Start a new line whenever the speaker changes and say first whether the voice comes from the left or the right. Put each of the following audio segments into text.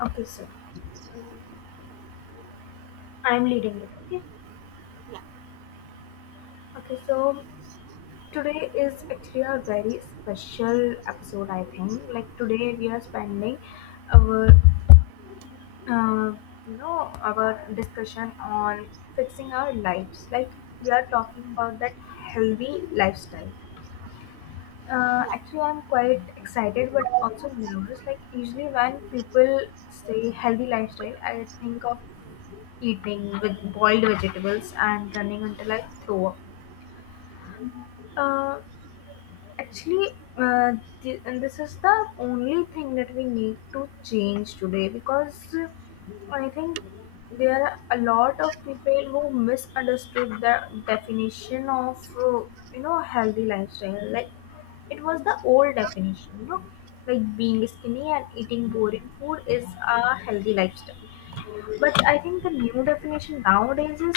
left: Okay, so I'm leading it. Okay.
right: Yeah,
left: Okay, so today is actually a very special episode, I think. Like today, we are spending our, uh, our discussion on fixing our lives. Like we are talking about that healthy lifestyle.
right: yeah,
left: Actually, I'm quite excited, but also nervous. Like usually, when people say healthy lifestyle, I think of eating with boiled vegetables and running until I throw up Uh, actually, uh, th- and this is the only thing that we need to change today, because I think there are a lot of people who misunderstood the definition of healthy lifestyle. Like it was the old definition, like being skinny and eating boring food is a healthy lifestyle. But I think the new definition nowadays is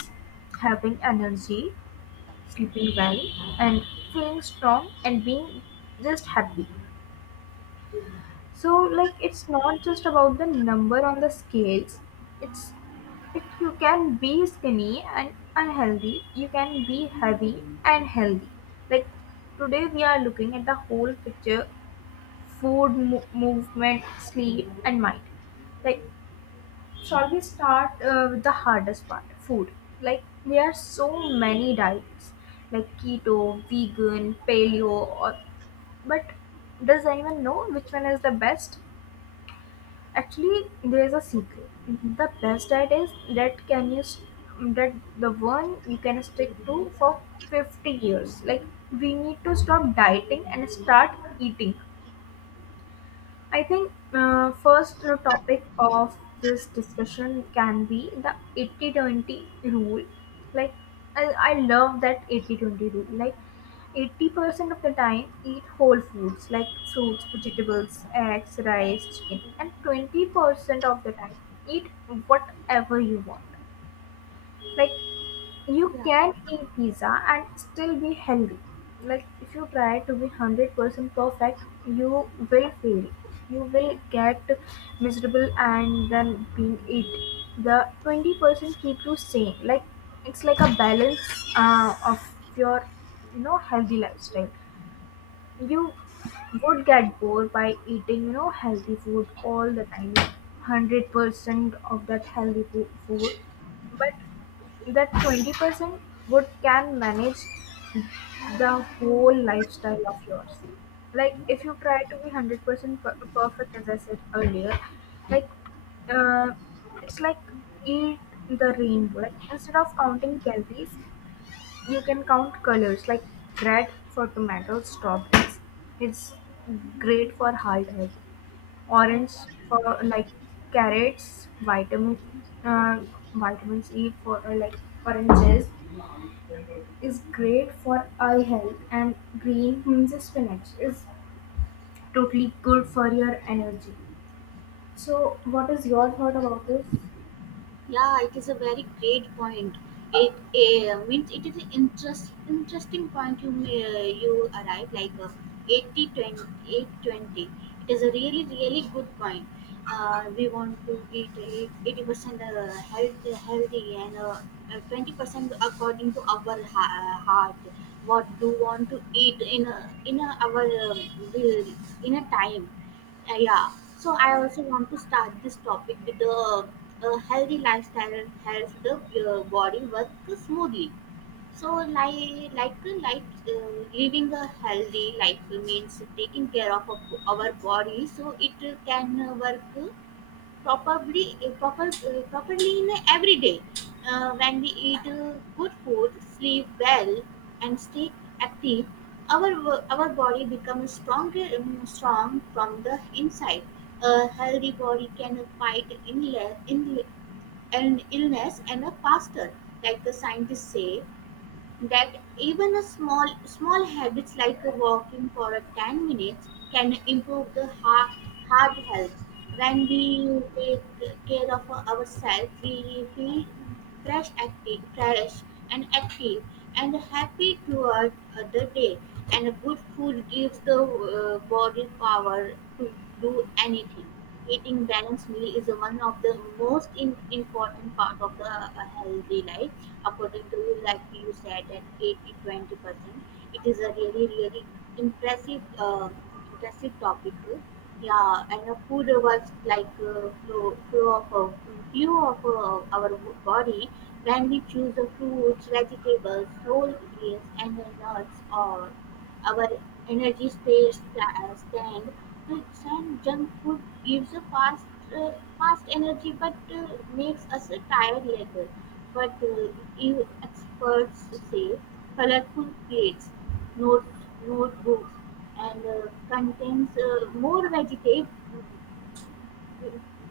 left: having energy, sleeping well, and feeling strong and being just happy. So like it's not just about the number on the scales. It's it You can be skinny and unhealthy. You can be heavy and healthy. Like today we are looking at the whole picture: food, movement, sleep, and mind. Like shall we start with the hardest part? Food. Like there are so many diets, like keto, vegan, paleo, or but does anyone know which one is the best? Actually, there is a secret. The best diet is that the one you can stick to for 50 years. Like we need to stop dieting and start eating. I think first topic of this discussion can be the 80-20 rule. Like I love that 80-20 rule. Like 80% of the time eat whole foods like fruits, vegetables, eggs, rice, chicken, and 20% of the time eat whatever you want. Like you
right: yeah,
left: can eat pizza and still be healthy. Like if you try to be 100% perfect, you will fail. You will get miserable, and then being it the 20% keep you sane. Like it's like a balance of your, healthy lifestyle. You would get bored by eating healthy food all the time, 100% of that healthy food. But that 20% would can manage the whole lifestyle of yours. Like if you try to be 100% perfect, as I said earlier. Like, uh, it's like eat the rainbow. Like instead of counting calories, you can count colors. Like red for tomatoes, strawberries. It's great for heart health. Orange for like carrots, vitamins E for like oranges is great for eye health. And green means spinach is totally good for your energy. So what is your thought about this?
right: yeah. It is a very great point. It it is an interesting point you arrive like eighty twenty eight twenty. It is a really really good point. We want to eat 80% healthy and 20% according to our heart. What do want to eat in our will in a time. Uh, yeah. So I also want to start this topic with the healthy lifestyle helps the body work smoothly. So like living a healthy life means taking care of our body so it can work properly in every day when we eat good food, sleep well, and stay active. Our body becomes stronger strong from the inside. A healthy body can fight illness and a faster, like the scientists say, that even a small habits like walking for a 10 minutes can improve the heart health. When we take care of ourselves we feel fresh active fresh and active, and happy throughout the day, and good food gives the body power to do anything. Eating balanced meal is one of the most important part of the healthy life, according to you, like you said, at 80 20 percent. It is a really, really impressive, uh, impressive topic. Yeah, and food was like flow of few of our body. When we choose the fruits, vegetables, whole grains, and the nuts, or our energy stays stand. It's and junk food gives a uh, fast energy, but makes us tired later. But you experts say colorful plates, notes, notebooks, and contains more vegetables,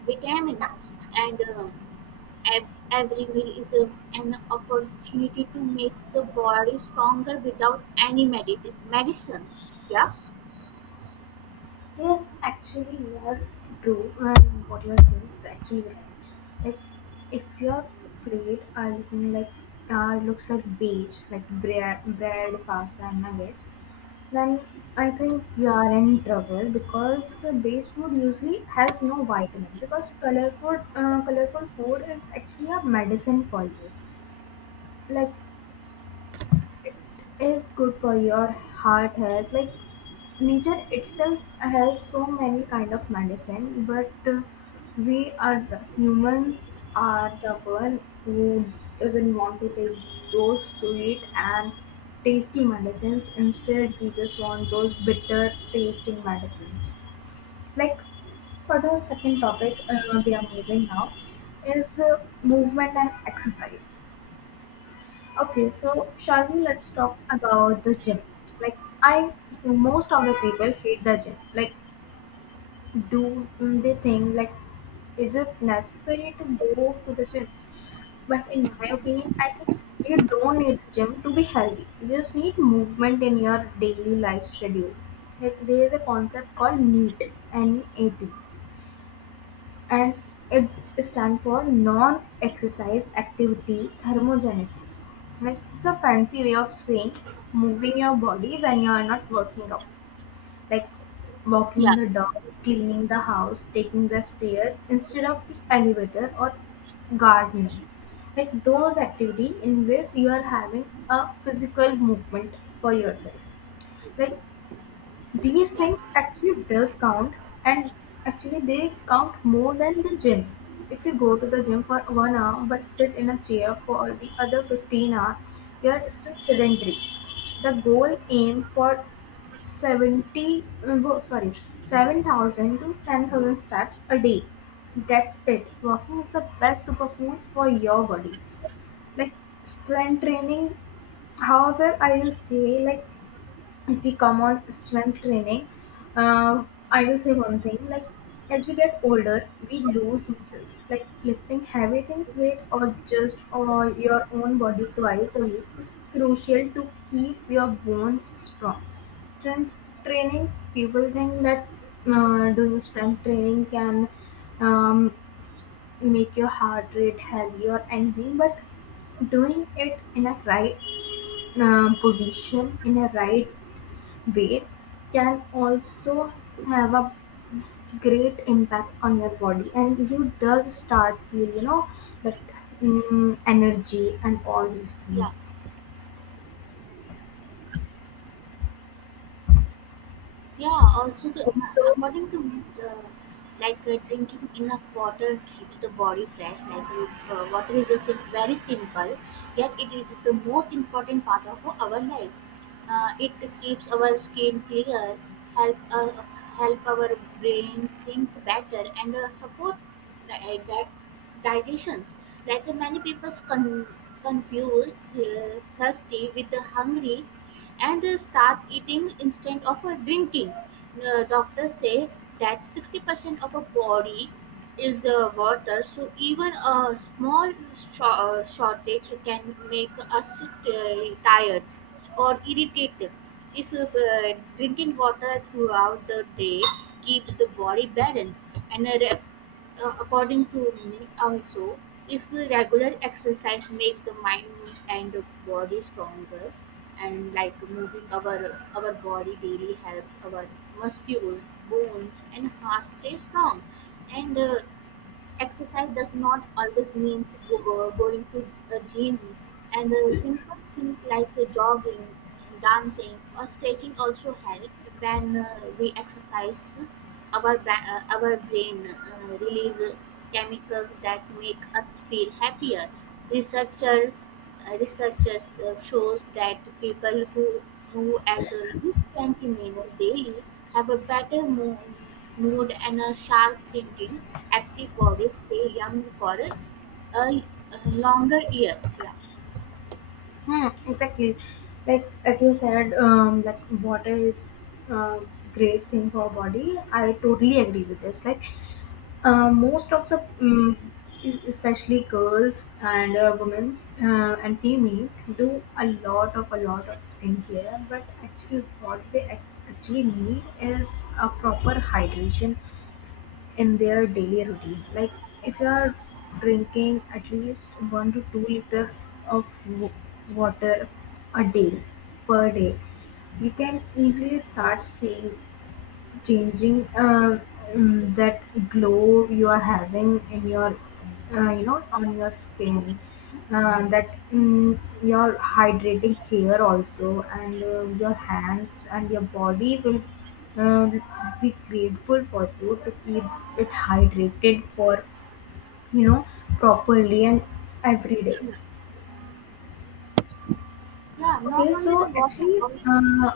right: vitamins, and every meal is an opportunity to make the body stronger without any medicines. Yeah.
left: Yes, actually, you are true, and what you are saying is actually right. Like, if your plate are looking like looks like beige, like bread, pasta, and nuggets, then I think you are in trouble because the beige food usually has no vitamin. Because colorful food is actually a medicine for you. Like is good for your heart health. Like nature itself has so many kind of medicine, but we are the humans are the one who doesn't want to take those sweet and tasty medicines. Instead we just want those bitter tasting medicines. Like for the second topic, we are moving now, is movement and exercise. Okay, so Shalini, let's talk about the gym. Like most of the people hate the gym. Like, do they think like, is it necessary to go to the gym? But in my opinion, I think you don't need the gym to be healthy. You just need movement in your daily life schedule. Like there is a concept called NEAT, NEAT, and it stands for non-exercise activity thermogenesis. Like it's a fancy way of saying moving your body when you are not working out, like walking
right: Yeah,
left: the dog, cleaning the house, taking the stairs instead of the elevator, or gardening. Like those activity in which you are having a physical movement for yourself. Like these things
right: yeah,
left: actually does count, and actually they count more than the gym. If you go to the gym for 1 hour but sit in a chair for the other 15 hour, you are still sedentary. The goal aim for 70, uh, wo- sorry, 7,000 to 10,000 steps a day. That's it. Walking is the best superfood for your body. Like strength training, however, I will say like if we come on strength training, uh, I will say one thing. Like as we get older, we lose muscles. Like lifting heavy things, weight, or just or your own body twice a week is crucial to keep your bones strong. Strength training, people think that doing strength training can um, make your heart rate healthy or anything, but doing it in a right position, in a right weight, can also have a great impact on your body, and you does start feel that energy and all these things.
right: yeah. Yeah, also
left: And so
right: according to me, like drinking enough water keeps the body fresh. Like water is just very simple, yet it is the most important part of our life. It keeps our skin clear, help uh, help our brain think better, and suppose like that digestions. Like many people confuse thirsty with the hungry, and start eating instead of drinking. Doctors say that 60% of a body is water, so even a small shortage can make us tired or irritated. If Drinking water throughout the day keeps the body balanced, and according to me, also if regular exercise make the mind and the body stronger, and like moving our body daily helps our muscles, bones, and heart stay strong. And exercise does not always means going to a gym, and simple things like jogging, dancing, or stretching also help. When we exercise, our brain releases chemicals that make us feel happier. Researcher Researchers shows that people who move at least 20 minutes daily have a better mood and a sharp thinking. Active bodies stay young for a, a longer years. Yeah,
left: exactly, like as you said that water is a great thing for our body. I totally agree with this. Like most of the, mm especially girls and women's and females, do a lot of skincare. But actually, what they actually need is a proper hydration in their daily routine. Like if you are drinking at least 1 to 2 liter of water a day per day, you can easily start seeing changing that glow you are having in your, on your skin, that your hydrating hair also, and your hands and your body will uh, be grateful for you to keep it hydrated for, you know properly and every day.
right: yeah. Not
left: Okay,
right: only
left: so
right: the water,
left: actually,
right: also,
left: uh,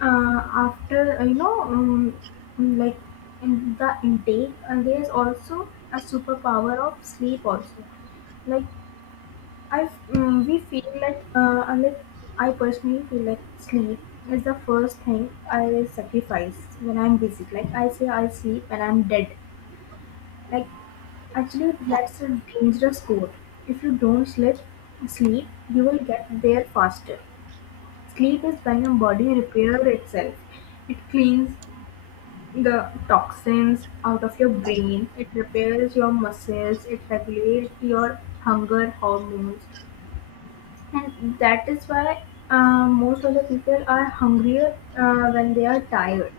left: uh, after, like in the intake, and there is also a superpower of sleep also. Like we feel like I personally feel like sleep is the first thing I sacrifice when I'm busy. Like I say I sleep and I'm dead. Like actually
right: yeah,
left: that's a dangerous code. If you don't sleep, you will get there faster. Sleep is when your body repairs itself. It cleans the toxins out of your brain. It repairs your muscles. It regulates your hunger hormones, and that is why most of the people are hungrier when they are tired.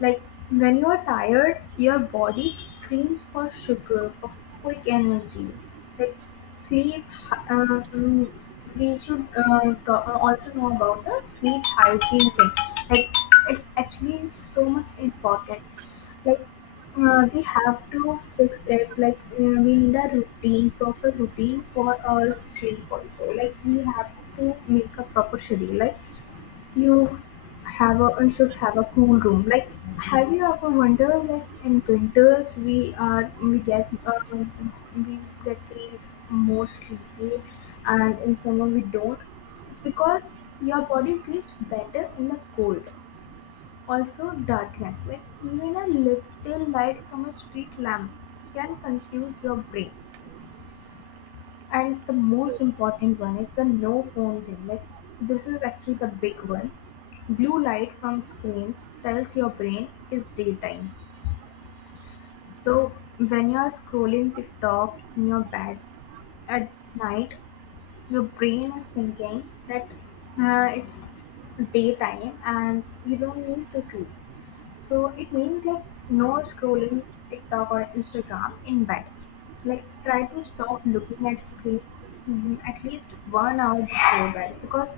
left: Like when you are tired, your body screams for sugar, for quick energy. Like sleep hy- uh, mm, we should also know about the sleep hygiene thing. Like it's actually so much important. Like we have to fix it. Like we need a routine proper routine for our sleep also. Like we have to make a proper schedule. Like you have a and should have a cool room. Like have you ever wondered, like in winters we get feel more sleepy, and in summer we don't? It's because your body sleeps better in the cold. Also, darkness, like even a little light from a street lamp, can confuse your brain. And the
right: yeah.
left: most important one is the no phone thing. Like, this is actually the big one. Blue light from screens tells your brain it is daytime. So, when you are scrolling TikTok in your bed at night, your brain is thinking that it's daytime and you don't need to sleep. So it means like no scrolling TikTok or Instagram in bed. Like try to stop looking at screen mhm, at least 1 hour before bed, because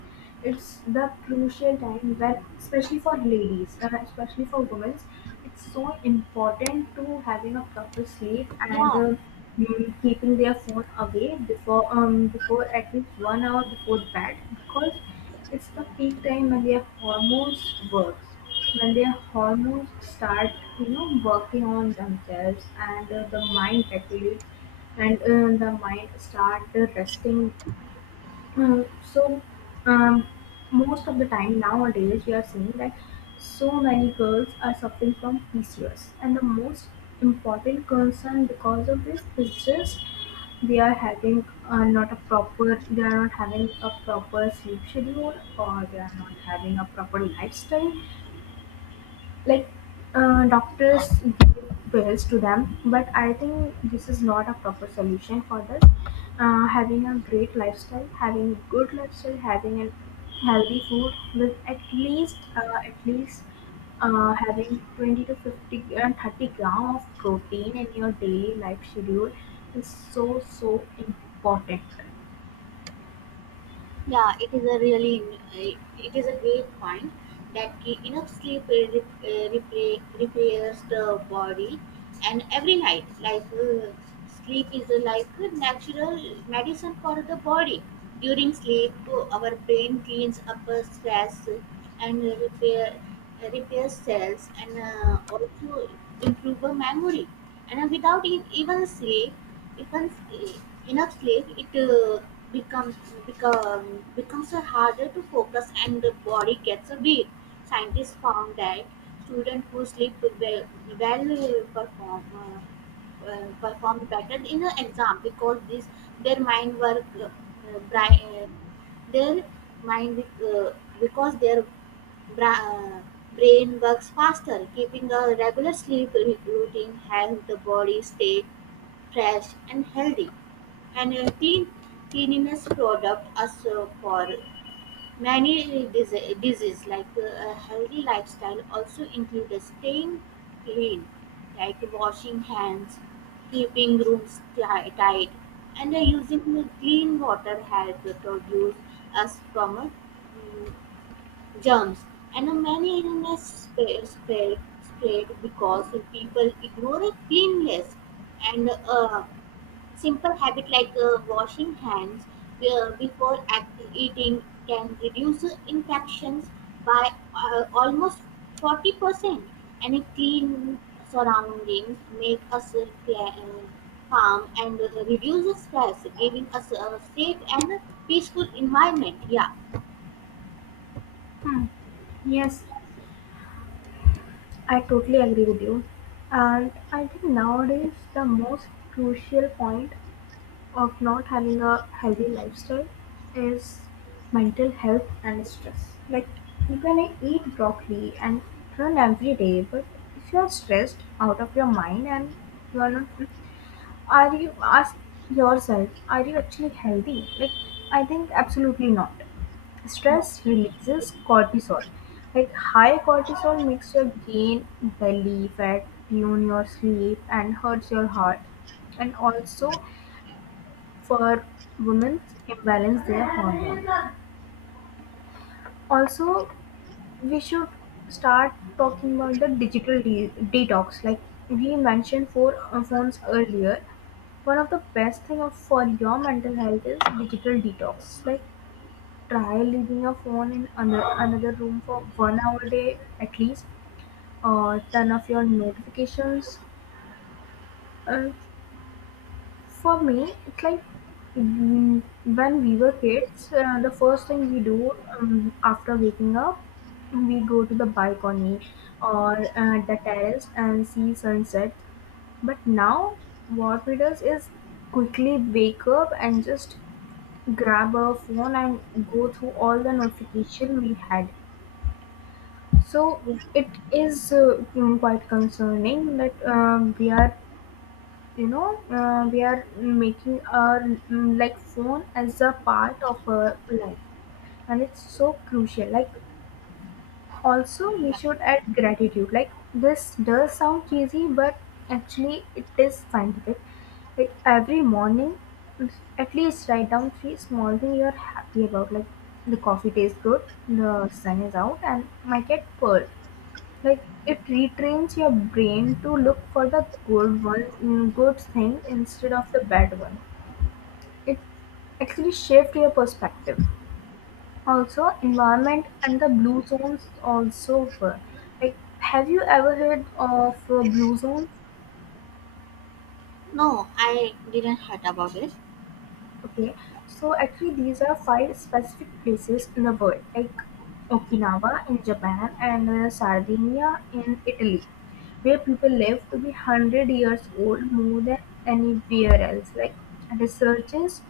left: it's the crucial time when, especially for ladies, especially for women, it's so important to having a proper sleep, and
right: yeah.
left: keeping their phone away before at least 1 hour before bed, because it's the peak time when their hormones works, when their hormones start, working on themselves, and the mind regulates, and the mind start resting. Um, so, um, most of the time nowadays, we are seeing that so many girls are suffering from PCOS, and the most important concern because of this is just they are having, not a proper, they are not having a proper sleep schedule, or they are not having a proper lifestyle. Like, doctors give pills to them, but I think this is not a proper solution for this. Having a great lifestyle, having a good lifestyle, having a healthy food with at least having 20 to 50 and 30 gram of protein in your daily life schedule, is so so important.
right: yeah, it is a really it is a great point that enough sleep repairs the body, and every night, like sleep is like a natural medicine for the body. During sleep, our brain cleans up stress and repair cells, and also improve the memory. And without even sleep becomes eh, enough sleep, it becomes becomes harder to focus and the body gets a beat. Scientists found that students who sleep well, perform better in an exam because this their mind work bri- their mind because their bra- uh, brain works faster. Keeping a regular sleep routine helps the body stay fresh and healthy. And cleanliness product us for many diseases. Like a healthy lifestyle also includes staying clean, like washing hands, keeping rooms tight, and using the clean water help to produce us from mm, germs. And many illness spread because people ignore cleanliness, and simple habit like washing hands before eating can reduce infections by almost 40%, and a clean surroundings make us calm and reduce the stress, giving us a safe and peaceful environment. Yeah,
left: Hmm. Yes, I totally agree with you. And I think nowadays the most crucial point of not having a healthy lifestyle is mental health and stress. Like you can eat broccoli and run every day, but if you are stressed out of your mind and you are not, are you ask yourself, are you actually healthy? Like I think absolutely not.
right: no,
left: Stress releases cortisol. Like high cortisol makes you gain belly fat, ruin your sleep, and hurts your heart. And also, for women imbalance their hormone. Also, we should start talking about the digital detox. Like we mentioned for phones earlier, one of the best thing for your mental health is digital detox. Like try leaving your phone in another room for 1 hour a day at least, or turn off your notifications. Uh, For me, it's like when we were kids, the first thing we do after waking up, we go to the balcony or the terrace and see sunset. But now, what we do is quickly wake up and just grab our phone and go through all the notification we had. So
right: yeah,
left: it is quite concerning that we are we are making our like phone as a part of our life, and it's so crucial. Like also we
right: yeah.
left: should add gratitude. Like this does sound cheesy, but actually it is scientific. Like every morning at least write down three small things you're happy about, like the coffee tastes good, the sun is out, and my cat purred. Like it retrains your brain to look for the good one, good thing, instead of the bad one. It actually shift your perspective. Also, environment and the blue zones also were. Like, have you ever heard of blue zones?
right: No, I didn't heard about it.
left: Okay, so actually these are five specific places in the world, like Okinawa in Japan and Sardinia in Italy, where people live to be 100 years old more than anywhere else. Like researchers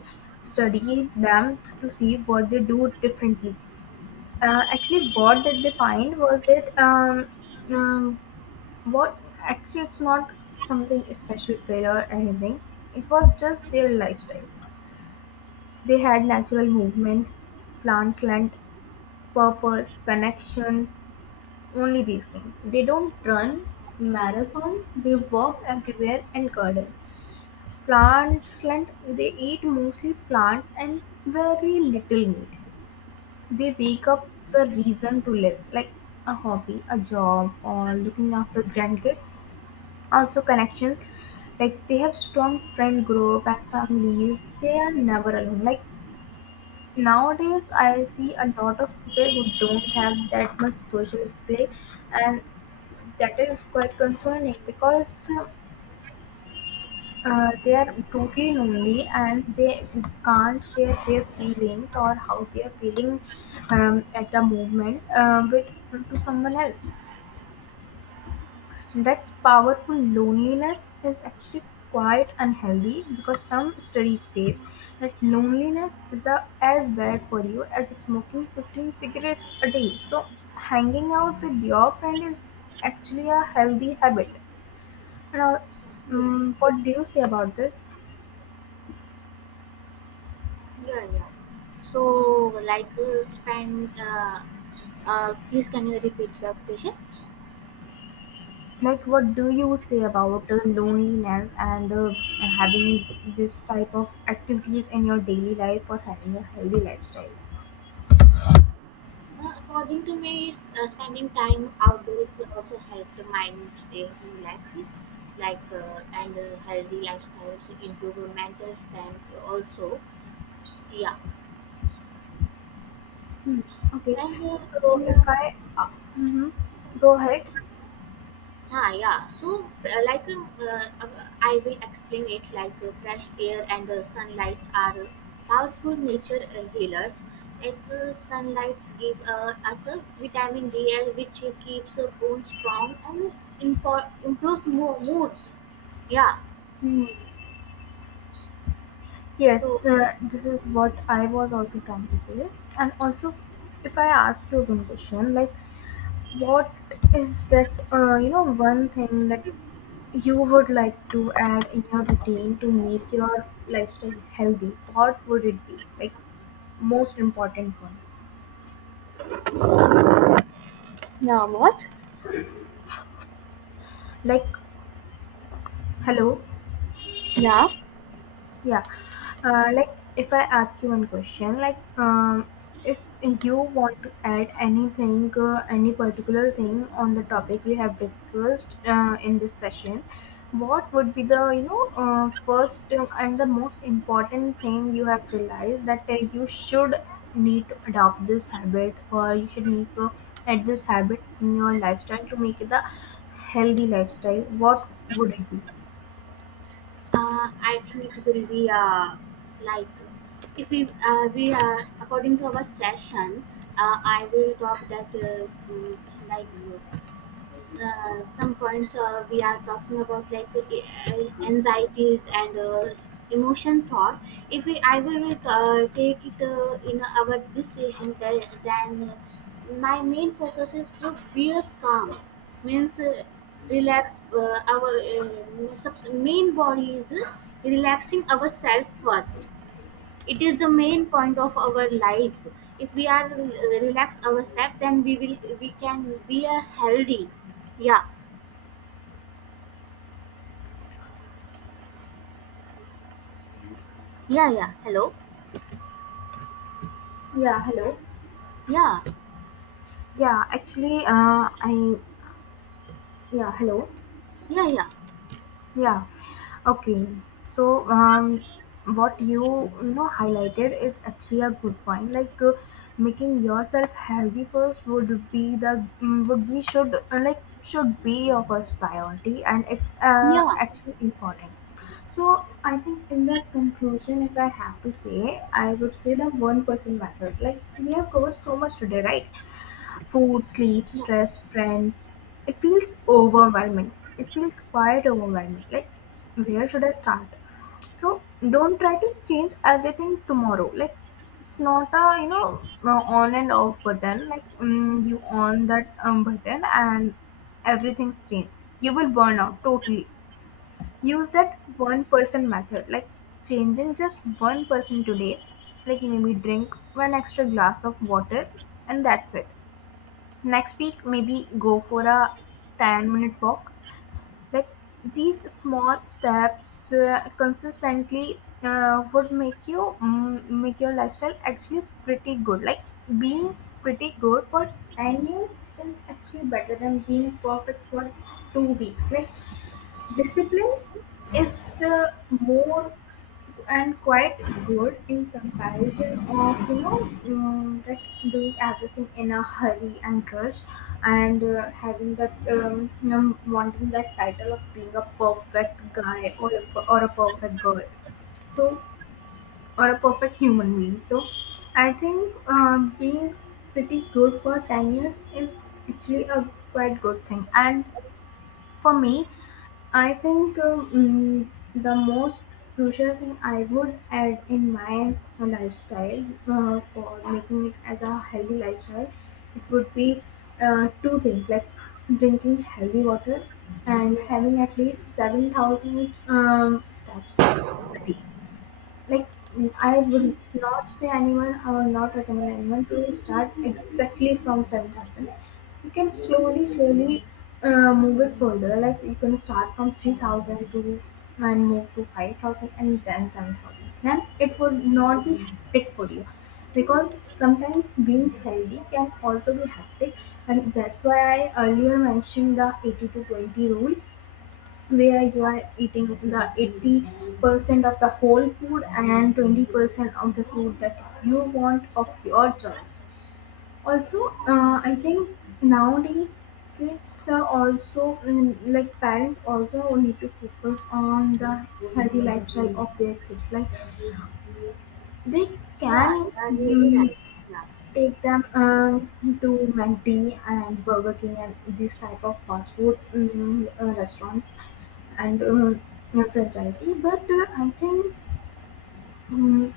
left: study them to see what they do differently. Actually, what did they find was that um, what actually it's not something special prayer or anything. It was just their lifestyle. They had natural movement, plants, land, purpose, connection, only these things. They don't run marathon, they walk everywhere and garden. Plants, land. They eat mostly plants and very little meat. They wake up the reason to live, like a hobby, a job, or looking after grandkids. Also connection, like they have strong friend group and families. They are never alone. Like nowadays, I see a lot of people who don't have that much social skill, and that is quite concerning because they are totally lonely and they can't share their feelings or how they are feeling at the moment with to someone else. That's powerful. Loneliness is actually quite unhealthy because some studies says that loneliness is as bad for you as smoking 15 cigarettes a day. So hanging out with your friend is actually a healthy habit. Now, what do you say about this?
right: Yeah, yeah. So, like, please can you repeat your question?
left: Like, what do you say about loneliness and having this type of activities in your daily life or having a healthy lifestyle?
right: According to me, spending time outdoors also help the mind relax, like, and healthy lifestyles improve mental strength also. Yeah,
left: Hmm. Okay.
right: and
left: So
right: in
left: if
right: uh,
left: I mhm. Go ahead.
right: Yeah. So, I will explain it like fresh air and sunlights are powerful nature healers. Like, sunlights give us a vitamin D, which keeps bones strong and improves moods. Yeah.
left: Hmm.
right: So,
left: Yes, this is what I was also trying to say. And also, if I ask you one question, like, what is that, one thing that you would like to add in your routine to make your lifestyle healthy? What would it be? Like, most important one.
right: yeah, what?
left: Like, hello?
right: Yeah.
left: Yeah. Like if I ask you one question, like if you want to add anything, any particular thing on the topic we have discussed in this session, what would be the first and the most important thing you have realized that you should need to adopt this habit or you should need to add this habit in your lifestyle to make it a healthy lifestyle? What would it be?
right: I think it will be like if we we according to our session, uh, I will talk that like. uh, some points we are talking about, like anxieties and emotion thought. If we I will take it in our this session, then my main focus is to be calm, means relax main body is relaxing ourselves first. It is the main point of our life. If we are relax ourselves, then we can be a healthy. yeah yeah. Hello.
left: Yeah. Hello.
right: Yeah,
left: Yeah, actually, I yeah, hello.
right: yeah, yeah,
left: Yeah, okay. So, what you know highlighted is actually a good point. Like making yourself healthy first would be the mm, would be should like should be your first priority, and it's
right: yeah.
left: actually important. So I think in the conclusion, if I have to say, I would say the one person method. Like we have covered so much today, right? Food, sleep,
right: No,
left: stress, friends. It feels overwhelming. It feels quite overwhelming. Like where should I start? So don't try to change everything tomorrow. Like it's not a on and off button. Like you on that button and everything's changed. You will burn out totally. Use that one person method, like changing just one person today, like maybe drink one extra glass of water, and that's it. Next week maybe go for a 10-minute walk. Like these small steps consistently would make your lifestyle actually pretty good. Like being pretty good for 10 years is actually better than being perfect for 2 weeks. Like discipline is more and quite good in comparison of that doing everything in a hurry and rush, and having that wanting that title of being a perfect guy or a perfect girl, so or a perfect human being. So I think being pretty good for 10 years is actually a quite good thing. And for me, I think the most crucial thing I would add in my lifestyle for making it as a healthy lifestyle, it would be two things, like drinking healthy water and having at least 7,000 steps. Like I would not recommend anyone to start exactly from 7,000. You can slowly, slowly move it further. Like you can start from 3,000 to and move to 5,000 and then 7,000. Then it would not be hectic for you because sometimes being healthy can also be hectic, and that's why I earlier mentioned the 80 to 20 rule where you are eating the 80% of the whole food and 20% of the food that you want of your choice. Also, I think nowadays kids are also like parents also need to focus on the healthy lifestyle of their kids. Like they
right: yeah.
left: can
right: You are really right. Yeah,
left: take them to McD and Burger King and these type of fast food restaurants and franchisee. But I think um,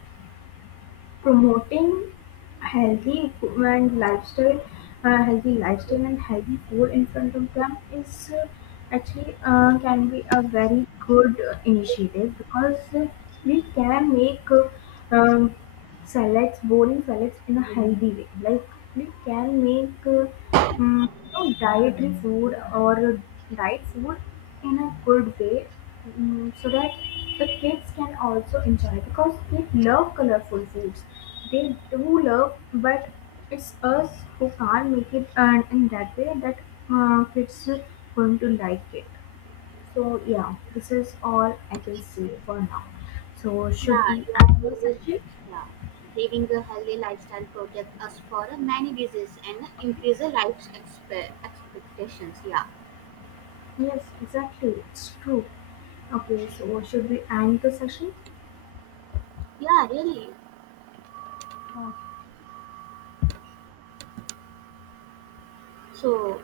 left: promoting healthy and lifestyle, healthy lifestyle and healthy food in front of them is actually can be a very good initiative, because we can make um, salads, boring salads, in a healthy way. Like we can make dietary food or diet food in a good way, so that the kids can also enjoy because they love colorful foods. They do love, but it's us who can't make it and in that way that kids are going to like it. So yeah, this is all I can say for now. So should
right: yeah.
left: we
right: You are
left: end the
right: really
left: session?
right: right. Yeah. Living a healthy lifestyle protect us for many diseases and increase the life's expectations. Yeah,
left: Yes, exactly. It's true. Okay, so should we end the session?
right: yeah. Really.
left: Okay.
right: So